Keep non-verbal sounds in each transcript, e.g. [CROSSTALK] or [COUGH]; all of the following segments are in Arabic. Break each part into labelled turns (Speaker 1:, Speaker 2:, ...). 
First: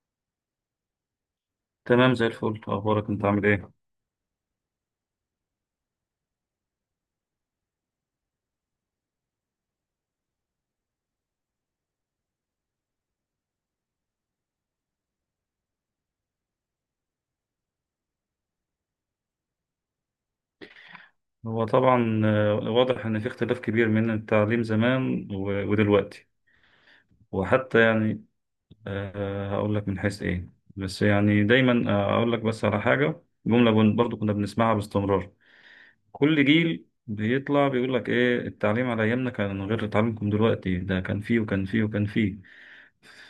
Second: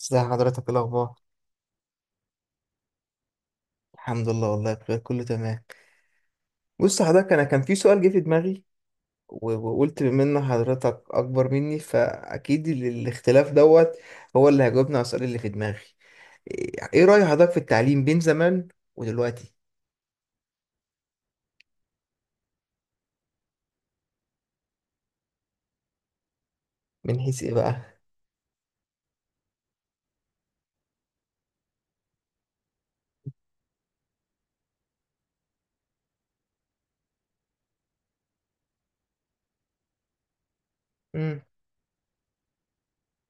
Speaker 1: ازي حضرتك؟ إيه الاخبار؟
Speaker 2: تمام زي الفل. اخبارك انت عامل ايه؟
Speaker 1: الحمد لله، والله بخير، كله تمام. بص حضرتك، انا كان في سؤال جه في دماغي، وقلت بما ان حضرتك اكبر مني فاكيد الاختلاف دوت هو اللي هيجاوبنا على السؤال اللي في دماغي. إيه رأي حضرتك في التعليم بين زمان ودلوقتي؟
Speaker 2: هو طبعا واضح ان في اختلاف كبير من التعليم زمان ودلوقتي.
Speaker 1: من حيث ايه
Speaker 2: وحتى
Speaker 1: بقى؟
Speaker 2: يعني هقول لك من حيث ايه. بس يعني دايما اقول لك بس على حاجه جمله برضو كنا بنسمعها باستمرار. كل جيل بيطلع بيقول لك ايه، التعليم على ايامنا كان غير تعليمكم دلوقتي، ده كان فيه
Speaker 1: امم
Speaker 2: وكان فيه وكان فيه.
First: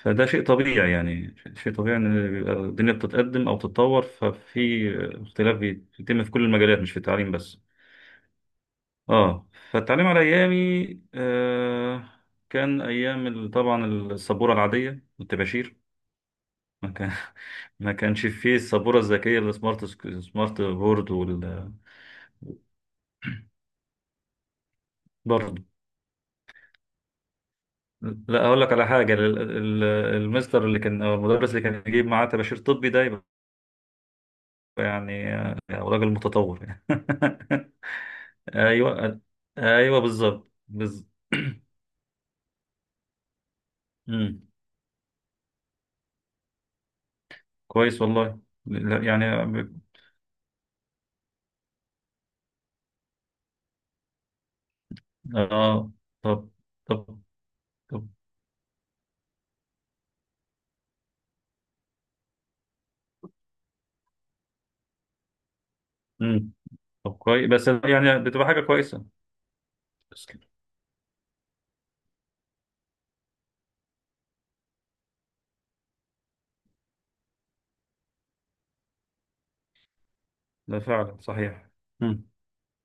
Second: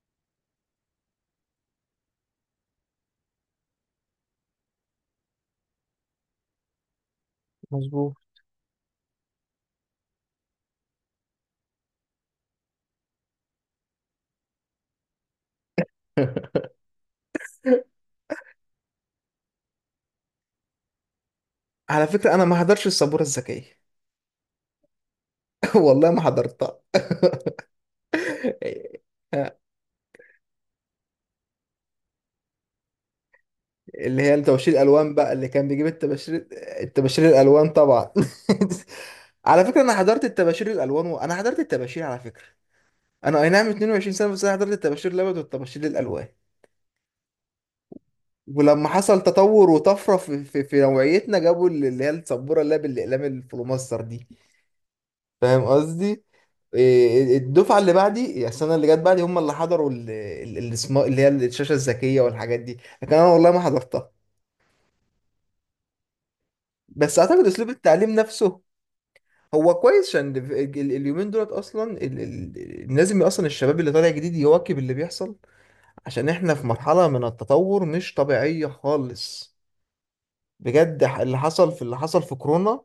Speaker 2: فده شيء طبيعي، يعني شيء طبيعي ان بيبقى الدنيا بتتقدم او تتطور، ففي اختلاف بيتم في كل المجالات مش في التعليم بس.
Speaker 1: مظبوط.
Speaker 2: اه، فالتعليم على ايامي آه كان ايام طبعا السبوره العاديه والطباشير.
Speaker 1: [LAUGHS]
Speaker 2: ما كان [LAUGHS] ما كانش فيه السبوره الذكيه، السمارت، سمارت بورد وال
Speaker 1: على فكرة، انا ما حضرتش السبورة الذكية.
Speaker 2: برضه.
Speaker 1: [LAUGHS] والله ما حضرتها.
Speaker 2: لا، اقول لك على حاجه
Speaker 1: [LAUGHS]
Speaker 2: المستر اللي كان او المدرس اللي كان يجيب معاه طباشير طبي، ده يبقى
Speaker 1: اللي هي توشير الالوان
Speaker 2: يعني
Speaker 1: بقى، اللي كان بيجيب
Speaker 2: راجل
Speaker 1: التباشير.
Speaker 2: متطور يعني.
Speaker 1: التباشير الالوان طبعا.
Speaker 2: [LAUGHS] ايوه،
Speaker 1: [LAUGHS] على فكره، انا
Speaker 2: ايوه،
Speaker 1: حضرت
Speaker 2: بالظبط،
Speaker 1: التباشير الالوان،
Speaker 2: بالظبط.
Speaker 1: وانا
Speaker 2: [CLEARS THROAT]
Speaker 1: حضرت التباشير على فكره. انا اي نعم 22 سنه،
Speaker 2: مم،
Speaker 1: بس انا حضرت التباشير الابيض والتباشير الالوان.
Speaker 2: كويس والله.
Speaker 1: ولما
Speaker 2: لا،
Speaker 1: حصل
Speaker 2: يعني
Speaker 1: تطور وطفره في نوعيتنا، جابوا اللي هي السبوره، اللي هي بالاقلام الفلوماستر دي. فاهم
Speaker 2: اه.
Speaker 1: قصدي؟
Speaker 2: طب،
Speaker 1: إيه،
Speaker 2: طب،
Speaker 1: إيه، الدفعه اللي
Speaker 2: طب.
Speaker 1: بعدي، يعني السنه اللي جت بعدي هم اللي حضروا اللي هي الشاشه الذكيه والحاجات دي. لكن انا والله ما حضرتها.
Speaker 2: مم. طب
Speaker 1: بس اعتقد
Speaker 2: كويس، بس
Speaker 1: اسلوب التعليم
Speaker 2: يعني بتبقى
Speaker 1: نفسه
Speaker 2: حاجة كويسة
Speaker 1: هو كويس،
Speaker 2: بس
Speaker 1: عشان
Speaker 2: كده.
Speaker 1: اليومين دولت اصلا لازم اصلا الشباب اللي طالع جديد يواكب اللي بيحصل، عشان احنا في مرحلة من التطور مش طبيعية خالص.
Speaker 2: ده
Speaker 1: بجد
Speaker 2: فعلا صحيح.
Speaker 1: اللي حصل
Speaker 2: مم.
Speaker 1: في كورونا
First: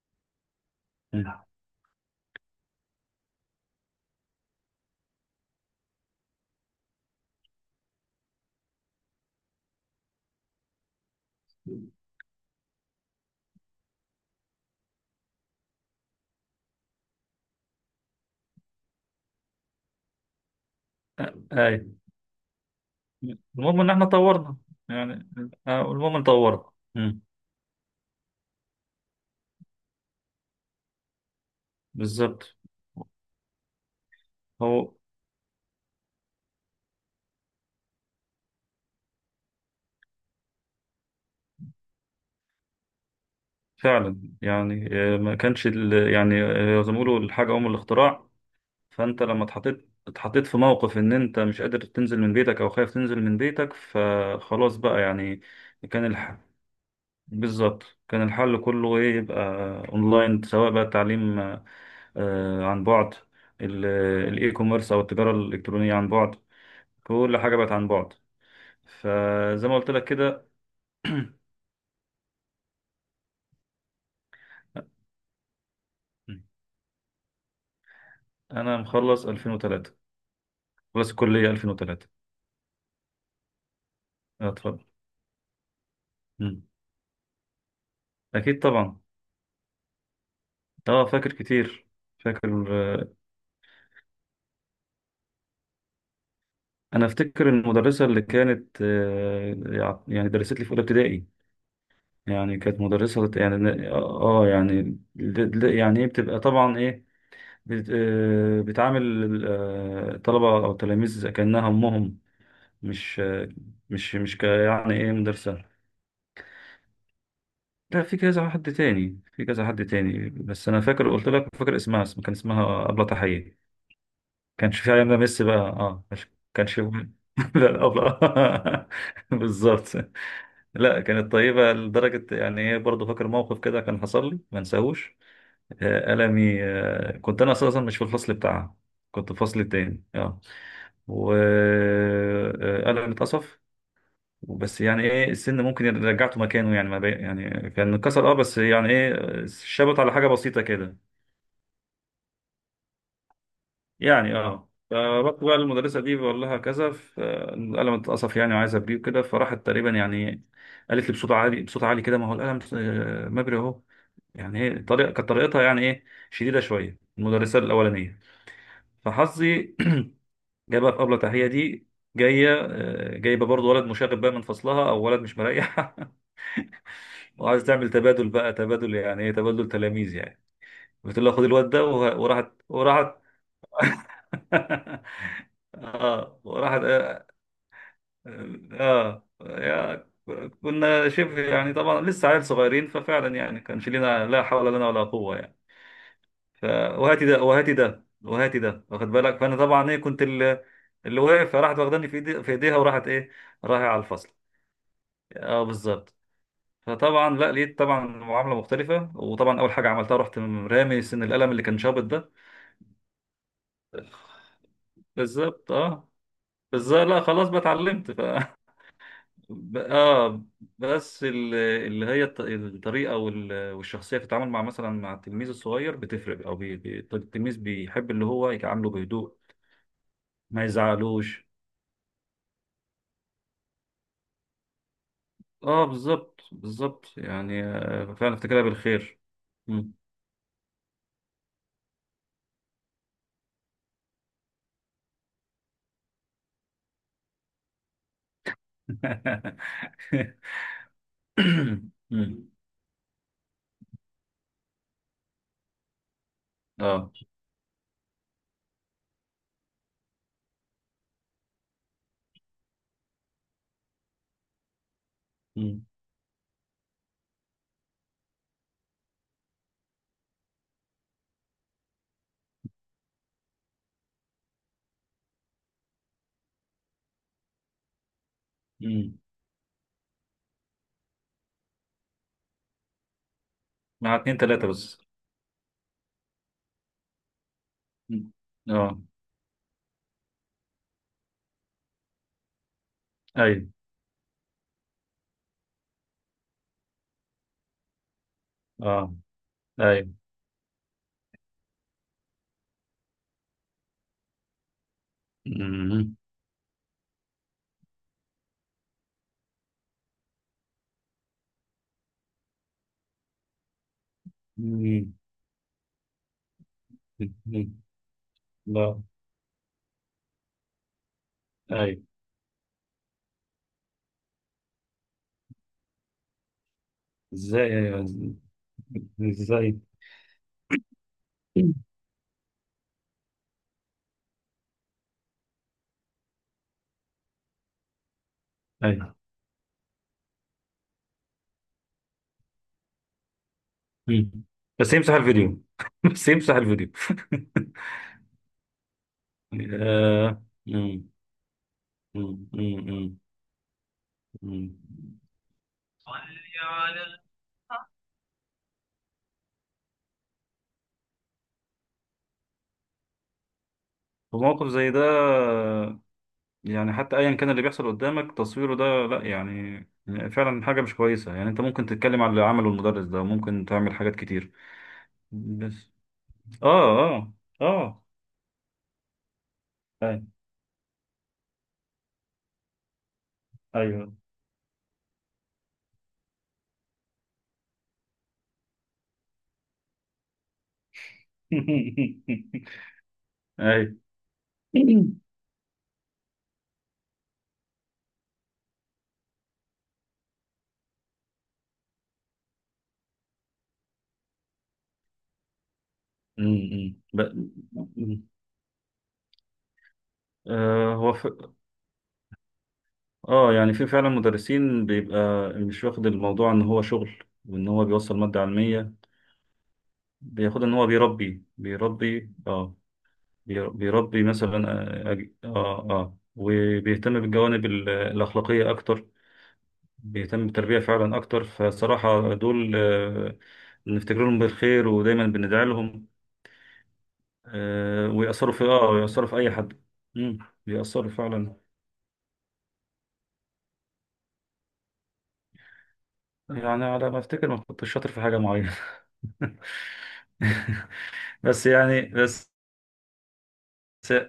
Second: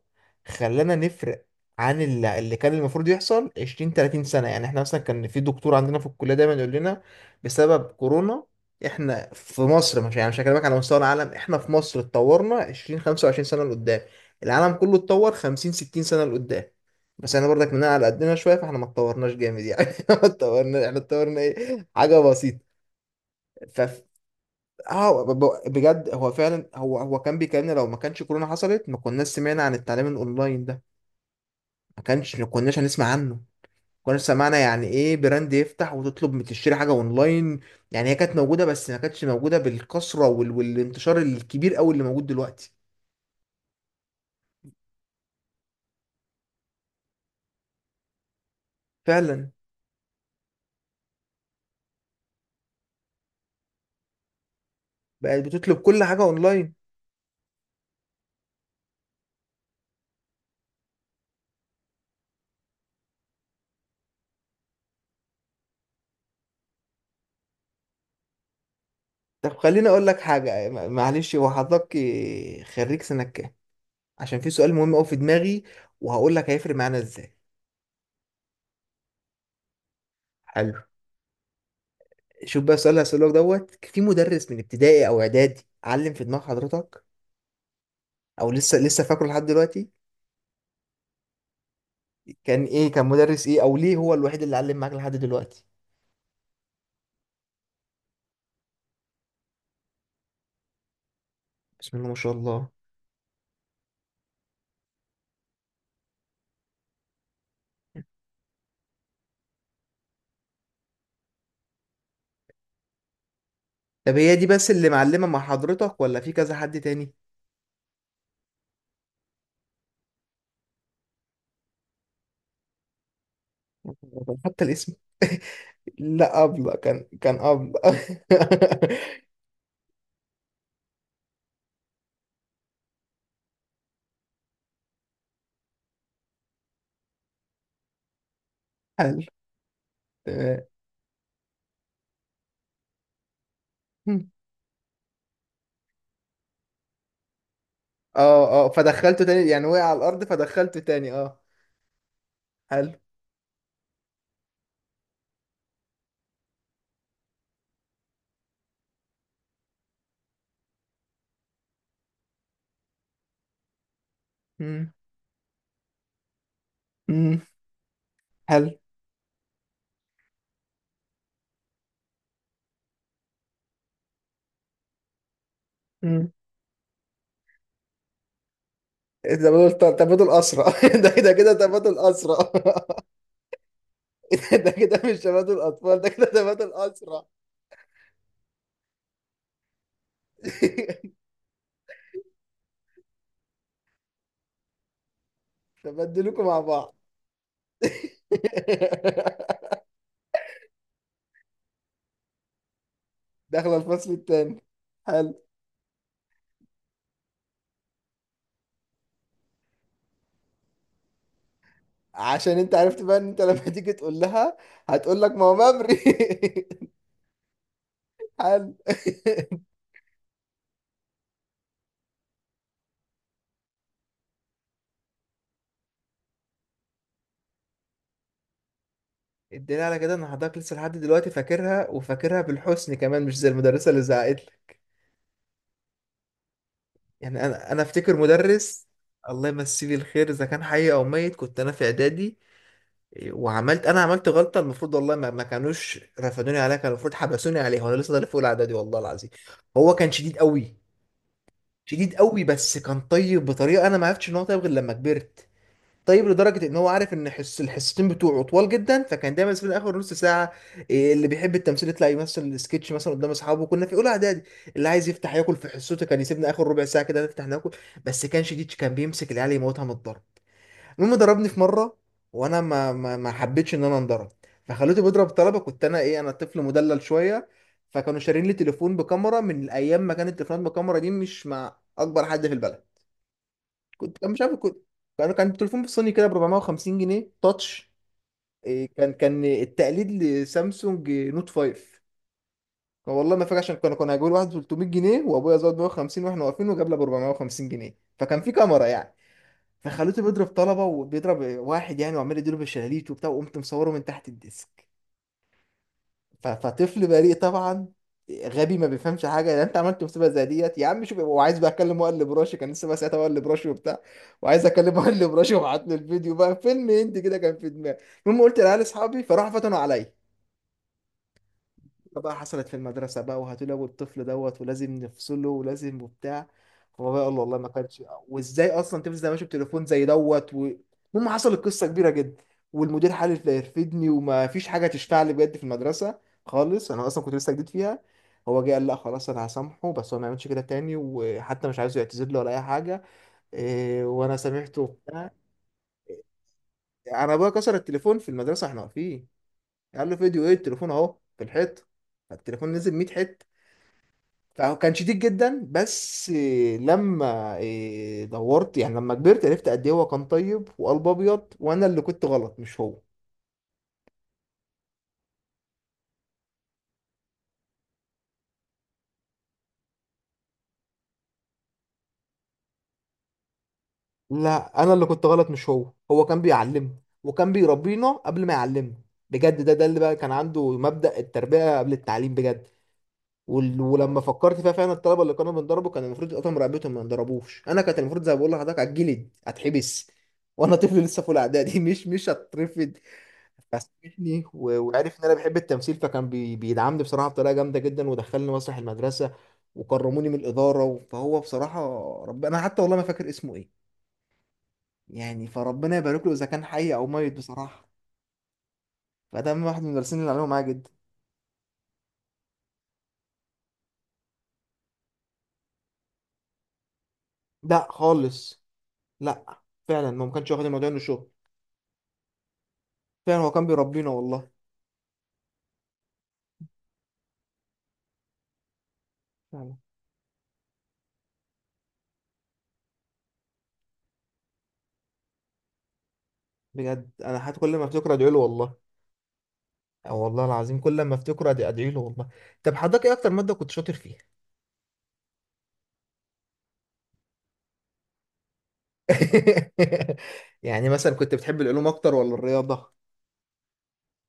Speaker 1: خلانا نفرق
Speaker 2: مم.
Speaker 1: عن اللي كان المفروض يحصل 20 30 سنة. يعني احنا مثلا كان في دكتور عندنا في الكلية دايما يقول لنا، بسبب كورونا احنا في مصر، مش يعني مش هكلمك على مستوى العالم، احنا في مصر اتطورنا 20 25 سنة لقدام، العالم كله اتطور 50 60 سنة لقدام. بس احنا برضك مننا على قدنا شوية، فاحنا ما اتطورناش جامد يعني [LAUGHS] ما اتطورنا، احنا
Speaker 2: آه،
Speaker 1: اتطورنا
Speaker 2: أي
Speaker 1: ايه؟ حاجة بسيطة.
Speaker 2: المهم إن إحنا طورنا
Speaker 1: اه،
Speaker 2: يعني.
Speaker 1: بجد
Speaker 2: المهم إن
Speaker 1: هو
Speaker 2: طورنا.
Speaker 1: فعلا، هو
Speaker 2: مم.
Speaker 1: كان بيكلمنا لو ما كانش كورونا حصلت ما كناش سمعنا عن التعليم الاونلاين ده.
Speaker 2: بالظبط.
Speaker 1: ما كناش هنسمع عنه، ما كناش سمعنا يعني
Speaker 2: هو
Speaker 1: ايه براند يفتح وتطلب تشتري حاجه اونلاين. يعني هي كانت موجوده، بس ما كانتش موجوده بالكثره والانتشار الكبير قوي اللي موجود دلوقتي.
Speaker 2: فعلا يعني ما كانش ال- يعني زي ما بيقولوا، الحاجة أم الاختراع. فأنت لما
Speaker 1: فعلا،
Speaker 2: اتحطيت في موقف إن أنت مش قادر تنزل من بيتك أو خايف تنزل من بيتك، فخلاص بقى يعني.
Speaker 1: بقت بتطلب كل
Speaker 2: كان
Speaker 1: حاجه
Speaker 2: الح...
Speaker 1: اونلاين.
Speaker 2: بالظبط، كان الحل كله ايه؟ يبقى اونلاين، سواء بقى التعليم عن بعد، ال- الاي كوميرس او التجاره الالكترونيه عن بعد. كل حاجه بقت عن بعد،
Speaker 1: طب
Speaker 2: فزي ما
Speaker 1: خليني
Speaker 2: قلت لك
Speaker 1: اقول لك
Speaker 2: كده.
Speaker 1: حاجه، معلش، هو
Speaker 2: [CLEARS THROAT]
Speaker 1: حضرتك خريج سنه كام؟ عشان في سؤال مهم قوي في دماغي، وهقول لك هيفرق معانا ازاي.
Speaker 2: انا مخلص 2003،
Speaker 1: حلو.
Speaker 2: خلص الكليه 2003.
Speaker 1: شوف بقى السؤال اللي هسألك دوت، في مدرس من
Speaker 2: اتفضل.
Speaker 1: ابتدائي او اعدادي علم في دماغ
Speaker 2: مم.
Speaker 1: حضرتك او
Speaker 2: اكيد
Speaker 1: لسه
Speaker 2: طبعا.
Speaker 1: فاكره لحد دلوقتي؟
Speaker 2: اه، فاكر كتير، فاكر.
Speaker 1: كان مدرس ايه؟ او ليه هو الوحيد اللي علم معاك لحد دلوقتي؟
Speaker 2: انا افتكر المدرسه اللي كانت يعني درست لي في اولى ابتدائي.
Speaker 1: بسم الله ما شاء
Speaker 2: يعني
Speaker 1: الله.
Speaker 2: كانت مدرسة بت- يعني اه يعني يعني ايه، بتبقى طبعا ايه، بت- بتعامل الطلبة او التلاميذ كأنها امهم، مش
Speaker 1: طب هي
Speaker 2: ك
Speaker 1: دي بس اللي
Speaker 2: يعني ايه
Speaker 1: معلمة مع
Speaker 2: مدرسة.
Speaker 1: حضرتك ولا في كذا حد تاني؟
Speaker 2: لا، في كذا حد تاني، بس انا فاكر قلت لك، فاكر اسمها، اسم، كان اسمها أبلة تحية.
Speaker 1: حتى
Speaker 2: كانش في
Speaker 1: الاسم!
Speaker 2: علينا ميسي بقى،
Speaker 1: [LAUGHS]
Speaker 2: اه مش
Speaker 1: لا، أبلة،
Speaker 2: كانش.
Speaker 1: كان
Speaker 2: [LAUGHS]
Speaker 1: أبلة.
Speaker 2: لا أبلة.
Speaker 1: [LAUGHS]
Speaker 2: [LAUGHS] بالظبط. لا، كانت طيبة لدرجة يعني ايه، برضه فاكر موقف كده كان حصل لي ما انساهوش. قلمي، كنت انا اساسا مش في الفصل بتاعها،
Speaker 1: حلو.
Speaker 2: كنت في الفصل التاني، اه.
Speaker 1: تمام.
Speaker 2: وقلمي اتقصف، بس يعني ايه السن ممكن رجعته مكانه، يعني ما بي... يعني كان اتكسر، اه
Speaker 1: اه،
Speaker 2: بس
Speaker 1: اه،
Speaker 2: يعني
Speaker 1: فدخلته
Speaker 2: ايه
Speaker 1: تاني يعني، وقع على
Speaker 2: شبط على
Speaker 1: الأرض
Speaker 2: حاجه بسيطه
Speaker 1: فدخلته
Speaker 2: كده
Speaker 1: تاني، اه. حلو.
Speaker 2: يعني، اه. فرحت بقى للمدرسه دي بقول لها كذا، القلم اتقصف يعني، وعايز ابريه كده. فراحت تقريبا يعني قالت لي بصوت عالي، بصوت عالي كده، ما هو القلم مبري اهو. يعني ايه
Speaker 1: مم.
Speaker 2: طريقه كانت طريقتها، يعني ايه شديده شويه
Speaker 1: مم.
Speaker 2: المدرسه الاولانيه.
Speaker 1: حلو.
Speaker 2: فحظي [CLEARS THROAT] جايه بقى في قبل تحيه دي، جايه جايبه برضه ولد مشاغب بقى من فصلها، او ولد مش مريح. [LAUGHS] وعايز تعمل تبادل بقى، تبادل يعني ايه، تبادل
Speaker 1: تبادل،
Speaker 2: تلاميذ
Speaker 1: تبادل
Speaker 2: يعني.
Speaker 1: أسرع. [LAUGHS] ده
Speaker 2: بتقول له
Speaker 1: كده،
Speaker 2: خد
Speaker 1: كده
Speaker 2: الواد ده،
Speaker 1: تبادل
Speaker 2: وراحت،
Speaker 1: أسرع. [LAUGHS] ده كده
Speaker 2: [LAUGHS]
Speaker 1: مش تبادل أطفال، ده كده
Speaker 2: اه،
Speaker 1: تبادل
Speaker 2: وراحت،
Speaker 1: أسرع.
Speaker 2: اه، يا، كنا
Speaker 1: [LAUGHS]
Speaker 2: شبه يعني طبعا لسه عيال صغيرين، ففعلا يعني كانش لنا لا حول لنا ولا قوه يعني.
Speaker 1: تبدلوكوا مع
Speaker 2: ف
Speaker 1: بعض.
Speaker 2: وهاتي ده وهاتي ده
Speaker 1: [LAUGHS]
Speaker 2: وهاتي ده، واخد بالك. فانا طبعا ايه، كنت اللي واقف، فراحت واخداني في ايدي، في ايديها، وراحت ايه،
Speaker 1: داخلة
Speaker 2: رايحه على
Speaker 1: الفصل
Speaker 2: الفصل،
Speaker 1: التاني. حلو.
Speaker 2: اه بالظبط. فطبعا لا لقيت طبعا معامله مختلفه، وطبعا اول حاجه عملتها، رحت رامي سن القلم اللي كان شابط ده.
Speaker 1: عشان انت عرفت بقى ان انت لما تيجي تقول لها، هتقول لك ما هو
Speaker 2: بالظبط،
Speaker 1: ممري.
Speaker 2: اه
Speaker 1: [LAUGHS]
Speaker 2: بالظبط. لا خلاص بقى اتعلمت ف [LAUGHS]
Speaker 1: حلو.
Speaker 2: ب- اه، بس اللي هي الطريقه والشخصيه في التعامل مع مثلا مع التلميذ الصغير بتفرق، او بي... بي- التلميذ بيحب اللي هو يتعامله بهدوء،
Speaker 1: [LAUGHS] الدليل على كده ان حضرتك
Speaker 2: ما
Speaker 1: لسه لحد دلوقتي
Speaker 2: يزعلوش.
Speaker 1: فاكرها، وفاكرها بالحسن كمان، مش زي المدرسة اللي زعقت لك.
Speaker 2: اه بالظبط، بالظبط
Speaker 1: يعني
Speaker 2: يعني
Speaker 1: انا افتكر
Speaker 2: فعلا افتكرها
Speaker 1: مدرس،
Speaker 2: بالخير.
Speaker 1: الله يمسيه
Speaker 2: مم.
Speaker 1: بالخير اذا كان حي او ميت، كنت انا في اعدادي وعملت، عملت غلطه المفروض والله ما كانوش رفدوني عليها، كان المفروض حبسوني عليها وانا لسه طالع فوق الاعدادي، والله العظيم.
Speaker 2: [LAUGHS]
Speaker 1: هو كان شديد قوي، شديد قوي،
Speaker 2: مم.
Speaker 1: بس كان طيب بطريقه انا ما عرفتش ان هو طيب غير لما كبرت. طيب لدرجه ان هو
Speaker 2: اه.
Speaker 1: عارف ان حس الحصتين بتوعه طوال جدا، فكان دايما في اخر نص ساعه، اللي بيحب التمثيل يطلع يمثل السكتش مثلا قدام اصحابه، كنا في اولى اعدادي. اللي عايز يفتح ياكل في
Speaker 2: مم.
Speaker 1: حصته كان يسيبنا اخر ربع ساعه كده نفتح ناكل. بس كان شديد، كان بيمسك العيال يموتها من الضرب. المهم ضربني في مره، وانا ما حبيتش ان انا انضرب، فخليته بيضرب طلبه، كنت انا ايه، انا طفل مدلل شويه. فكانوا شارين لي تليفون
Speaker 2: مم.
Speaker 1: بكاميرا من ايام ما كانت التليفونات بكاميرا دي مش مع اكبر حد في البلد.
Speaker 2: مع
Speaker 1: كان
Speaker 2: اتنين
Speaker 1: مش عارف،
Speaker 2: تلاتة
Speaker 1: كنت،
Speaker 2: بس.
Speaker 1: كان تليفون بالصيني كده ب 450 جنيه تاتش.
Speaker 2: مم. اه.
Speaker 1: كان التقليد لسامسونج نوت 5. كان والله ما فاكر،
Speaker 2: ايوه.
Speaker 1: عشان كانوا هيجيبوا لي واحد ب 300 جنيه، وابويا زود 150 واحنا واقفين، وجاب لي ب 450 جنيه، فكان في كاميرا يعني.
Speaker 2: اه. ايوه.
Speaker 1: فخلوته بيضرب طلبة، وبيضرب واحد يعني وعمال يديله بالشلاليت وبتاع، وقمت مصوره من تحت الديسك.
Speaker 2: مم.
Speaker 1: فطفل بريء طبعا، غبي ما بيفهمش حاجة يعني، انت عملت مصيبة زي ديت يا عم شوف، وعايز بقى اكلم مقلب راشي، كان لسه بقى ساعتها مقلب راشي وبتاع، وعايز اكلم
Speaker 2: مم.
Speaker 1: مقلب راشي، وبعت له الفيديو بقى، فيلم هندي كده كان في
Speaker 2: مم.
Speaker 1: دماغي. المهم قلت لعيال
Speaker 2: لا.
Speaker 1: اصحابي، فراحوا فتنوا عليا.
Speaker 2: ايوه.
Speaker 1: بقى حصلت في المدرسة بقى، وهتلاقوا الطفل دوت ولازم نفصله ولازم وبتاع. هو بقى قال له والله
Speaker 2: ازاي،
Speaker 1: ما
Speaker 2: ايوه.
Speaker 1: كانش، وازاي اصلا تمسك ده ماشي
Speaker 2: ازاي.
Speaker 1: بتليفون زي دوت المهم حصلت قصة كبيرة جدا، والمدير حالف لا يرفدني، وما فيش حاجة تشفع لي بجد في المدرسة خالص، انا اصلا كنت لسه جديد فيها. هو جه قال لا
Speaker 2: ايوه.
Speaker 1: خلاص، انا هسامحه، بس هو ما يعملش كده تاني، وحتى مش عايزه يعتذر له ولا اي حاجة.
Speaker 2: مم.
Speaker 1: وانا سامحته
Speaker 2: بس يمسح
Speaker 1: وبتاع.
Speaker 2: الفيديو، [LAUGHS] بس يمسح الفيديو.
Speaker 1: انا ابويا كسر التليفون في المدرسة واحنا واقفين،
Speaker 2: [LAUGHS]
Speaker 1: قال له
Speaker 2: آه.
Speaker 1: فيديو ايه؟ التليفون
Speaker 2: مم.
Speaker 1: اهو في الحيطة.
Speaker 2: مم.
Speaker 1: فالتليفون
Speaker 2: مم.
Speaker 1: نزل
Speaker 2: مم.
Speaker 1: 100 حتة.
Speaker 2: مم.
Speaker 1: فهو كان شديد جدا، بس لما دورت يعني، لما كبرت عرفت قد ايه هو كان طيب وقلب ابيض، وانا اللي كنت غلط مش هو.
Speaker 2: في موقف زي ده، يعني حتى ايا كان اللي بيحصل قدامك، تصويره ده لا يعني، فعلا حاجه مش كويسه يعني. انت ممكن تتكلم على اللي عمله المدرس ده، ممكن تعمل حاجات كتير،
Speaker 1: لا، انا اللي كنت غلط مش
Speaker 2: بس.
Speaker 1: هو كان بيعلمني،
Speaker 2: اه، اه،
Speaker 1: وكان
Speaker 2: اه.
Speaker 1: بيربينا قبل ما يعلمنا. بجد، ده اللي بقى
Speaker 2: أي-
Speaker 1: كان عنده مبدأ التربية قبل التعليم بجد.
Speaker 2: ايوه.
Speaker 1: ولما فكرت فيها فعلا، الطلبة اللي كانوا بنضربه كان المفروض يقطعوا رقبتهم ما ينضربوش، انا كانت المفروض زي ما بقول لحضرتك هتجلد، هتحبس، وانا طفل لسه في اولى اعدادي. [LAUGHS] مش
Speaker 2: [LAUGHS]
Speaker 1: هترفد.
Speaker 2: ايوه.
Speaker 1: فساعدني وعرف ان انا بحب التمثيل، فكان بيدعمني بصراحه بطريقه جامده جدا، ودخلني مسرح المدرسه، وكرموني من الاداره فهو بصراحه، انا حتى والله ما فاكر اسمه ايه، يعني فربنا يبارك له اذا كان حي
Speaker 2: أمم.
Speaker 1: او
Speaker 2: ب-
Speaker 1: ميت بصراحه.
Speaker 2: أمم.
Speaker 1: فده من واحد من المدرسين اللي عملوا معايا جدا.
Speaker 2: آه، هو ف... اه، يعني في فعلا مدرسين بيبقى مش واخد الموضوع ان هو شغل، وان هو
Speaker 1: لا
Speaker 2: بيوصل ماده
Speaker 1: خالص،
Speaker 2: علميه،
Speaker 1: لا، فعلا ما كانش
Speaker 2: بياخد
Speaker 1: واخد
Speaker 2: ان
Speaker 1: الموضوع
Speaker 2: هو
Speaker 1: انه شغل.
Speaker 2: بيربي، بيربي اه،
Speaker 1: فعلا هو كان بيربينا
Speaker 2: بيربي
Speaker 1: والله.
Speaker 2: مثلا. اه اه، وبيهتم بالجوانب الأخلاقية أكتر،
Speaker 1: فعلا.
Speaker 2: بيهتم بالتربية فعلا أكتر. فصراحة دول نفتكر لهم بالخير ودايما بندعي لهم.
Speaker 1: بجد انا حتى كل ما افتكر ادعي له
Speaker 2: ويأثروا في،
Speaker 1: والله.
Speaker 2: اه ويأثروا في أي حد.
Speaker 1: أو
Speaker 2: مم.
Speaker 1: والله العظيم، كل
Speaker 2: بيأثروا
Speaker 1: ما افتكر
Speaker 2: فعلا.
Speaker 1: أدعي له والله. طب حضرتك ايه اكتر ماده كنت شاطر فيها؟
Speaker 2: يعني على ما أفتكر ما كنتش شاطر في حاجة معينة.
Speaker 1: [LAUGHS] يعني مثلا كنت
Speaker 2: [LAUGHS]
Speaker 1: بتحب
Speaker 2: بس
Speaker 1: العلوم
Speaker 2: يعني
Speaker 1: اكتر ولا
Speaker 2: بس
Speaker 1: الرياضه؟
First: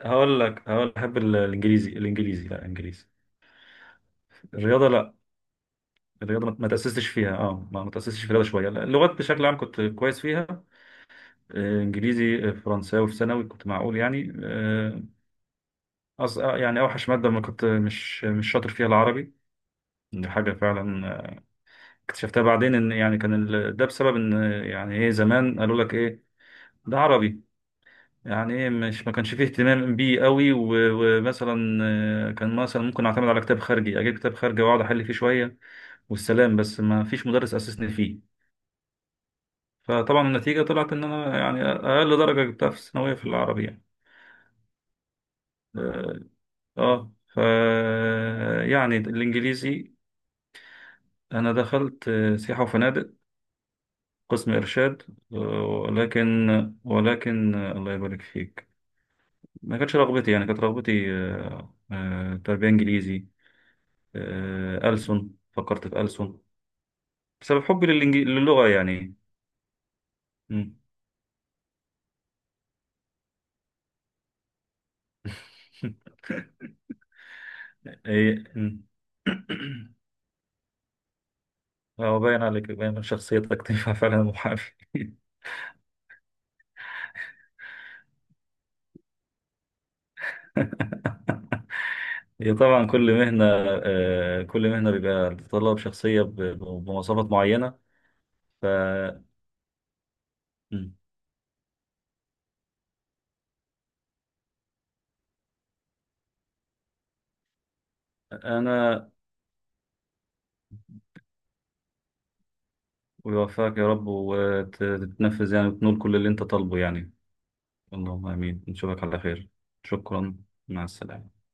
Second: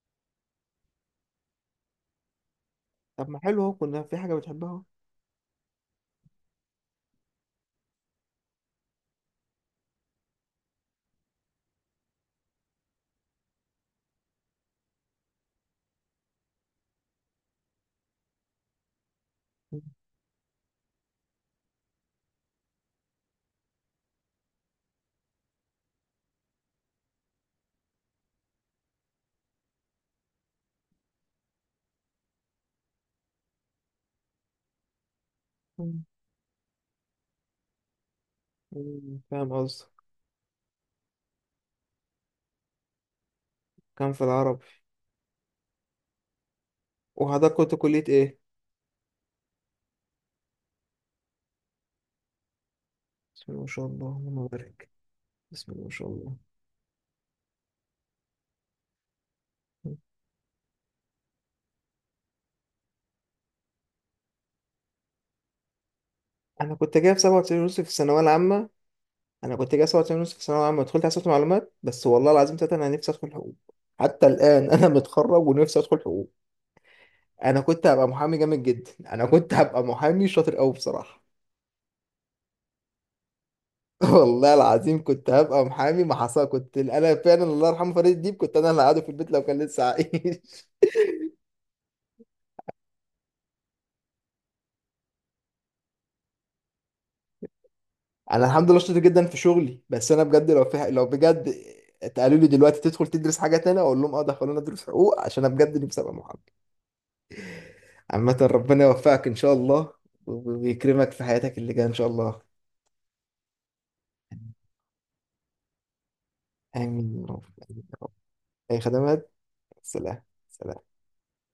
Speaker 2: هقول لك، هقول لك، أحب الإنجليزي لا إنجليزي.
Speaker 1: طب ما حلو اهو، كنا في حاجه بتحبها اهو.
Speaker 2: الرياضة لا، الرياضة ما تأسستش فيها اه، ما تأسستش في الرياضة شوية. لا، اللغات بشكل عام كنت كويس فيها، انجليزي فرنساوي، في ثانوي كنت معقول يعني. آه، أص... آه، يعني اوحش مادة ما كنت مش مش شاطر فيها، العربي.
Speaker 1: [LAUGHS]
Speaker 2: دي حاجة فعلا اكتشفتها بعدين، ان يعني كان ال... ده بسبب ان يعني ايه زمان قالوا لك ايه، ده عربي، يعني ايه مش ما كانش فيه اهتمام بيه قوي و... ومثلا كان مثلا ممكن اعتمد على كتاب خارجي، اجيب كتاب خارجي واقعد احل فيه شوية
Speaker 1: مم.
Speaker 2: والسلام، بس ما فيش مدرس اسسني فيه.
Speaker 1: مم. فاهم قصدك.
Speaker 2: فطبعا النتيجة طلعت إن أنا يعني أقل درجة جبتها في الثانوية في العربي يعني،
Speaker 1: كان في العربي.
Speaker 2: آه. آه. ف
Speaker 1: وحضرتك كنت كليه ايه؟
Speaker 2: يعني الإنجليزي. أنا دخلت سياحة وفنادق،
Speaker 1: بسم الله ما شاء الله، اللهم
Speaker 2: قسم
Speaker 1: بارك.
Speaker 2: إرشاد، آه.
Speaker 1: بسم الله ما شاء الله.
Speaker 2: ولكن، ولكن الله يبارك فيك، ما
Speaker 1: مم.
Speaker 2: كانتش رغبتي. يعني كانت رغبتي تربية إنجليزي، ألسن، فكرت في ألسن
Speaker 1: انا كنت جايب 97
Speaker 2: بسبب
Speaker 1: ونص
Speaker 2: حبي
Speaker 1: في الثانويه العامه.
Speaker 2: للغة يعني.
Speaker 1: انا كنت جايب 97 ونص في الثانويه
Speaker 2: مم.
Speaker 1: العامه ودخلت حاسبات معلومات، بس والله العظيم تلاته انا نفسي ادخل حقوق. حتى الان انا متخرج ونفسي ادخل حقوق.
Speaker 2: [LAUGHS]
Speaker 1: انا كنت هبقى محامي
Speaker 2: إيه.
Speaker 1: جامد
Speaker 2: مم.
Speaker 1: جدا، انا كنت هبقى محامي شاطر قوي بصراحه.
Speaker 2: هو باين عليك، باين من شخصيتك تنفع
Speaker 1: [LAUGHS]
Speaker 2: فعلا
Speaker 1: والله
Speaker 2: محامي. [LAUGHS]
Speaker 1: العظيم كنت هبقى محامي، ما حصل، كنت انا فعلا الله يرحمه فريد الديب، كنت انا اللي قاعده في البيت لو كان لسه عايش. [LAUGHS]
Speaker 2: هي طبعا كل مهنة، كل مهنة بيبقى تتطلب شخصية بمواصفات معينة،
Speaker 1: انا
Speaker 2: ف
Speaker 1: الحمد لله شاطر جدا في شغلي، بس انا بجد لو في،
Speaker 2: مم.
Speaker 1: لو بجد اتقالوا لي دلوقتي تدخل تدرس حاجه تانية، اقول لهم اه دخلونا ادرس حقوق، عشان انا بجد نفسي ابقى محامي. عامه ربنا
Speaker 2: أنا
Speaker 1: يوفقك ان شاء الله، ويكرمك في حياتك اللي جايه ان شاء الله.
Speaker 2: ويوفقك يا رب، وتتنفذ يعني وتنول كل اللي أنت طالبه يعني.
Speaker 1: امين يا رب. آمين يا رب.
Speaker 2: اللهم آمين،
Speaker 1: اي
Speaker 2: نشوفك على
Speaker 1: خدمات.
Speaker 2: خير.
Speaker 1: سلام.
Speaker 2: شكرا،
Speaker 1: سلام.
Speaker 2: مع السلامة.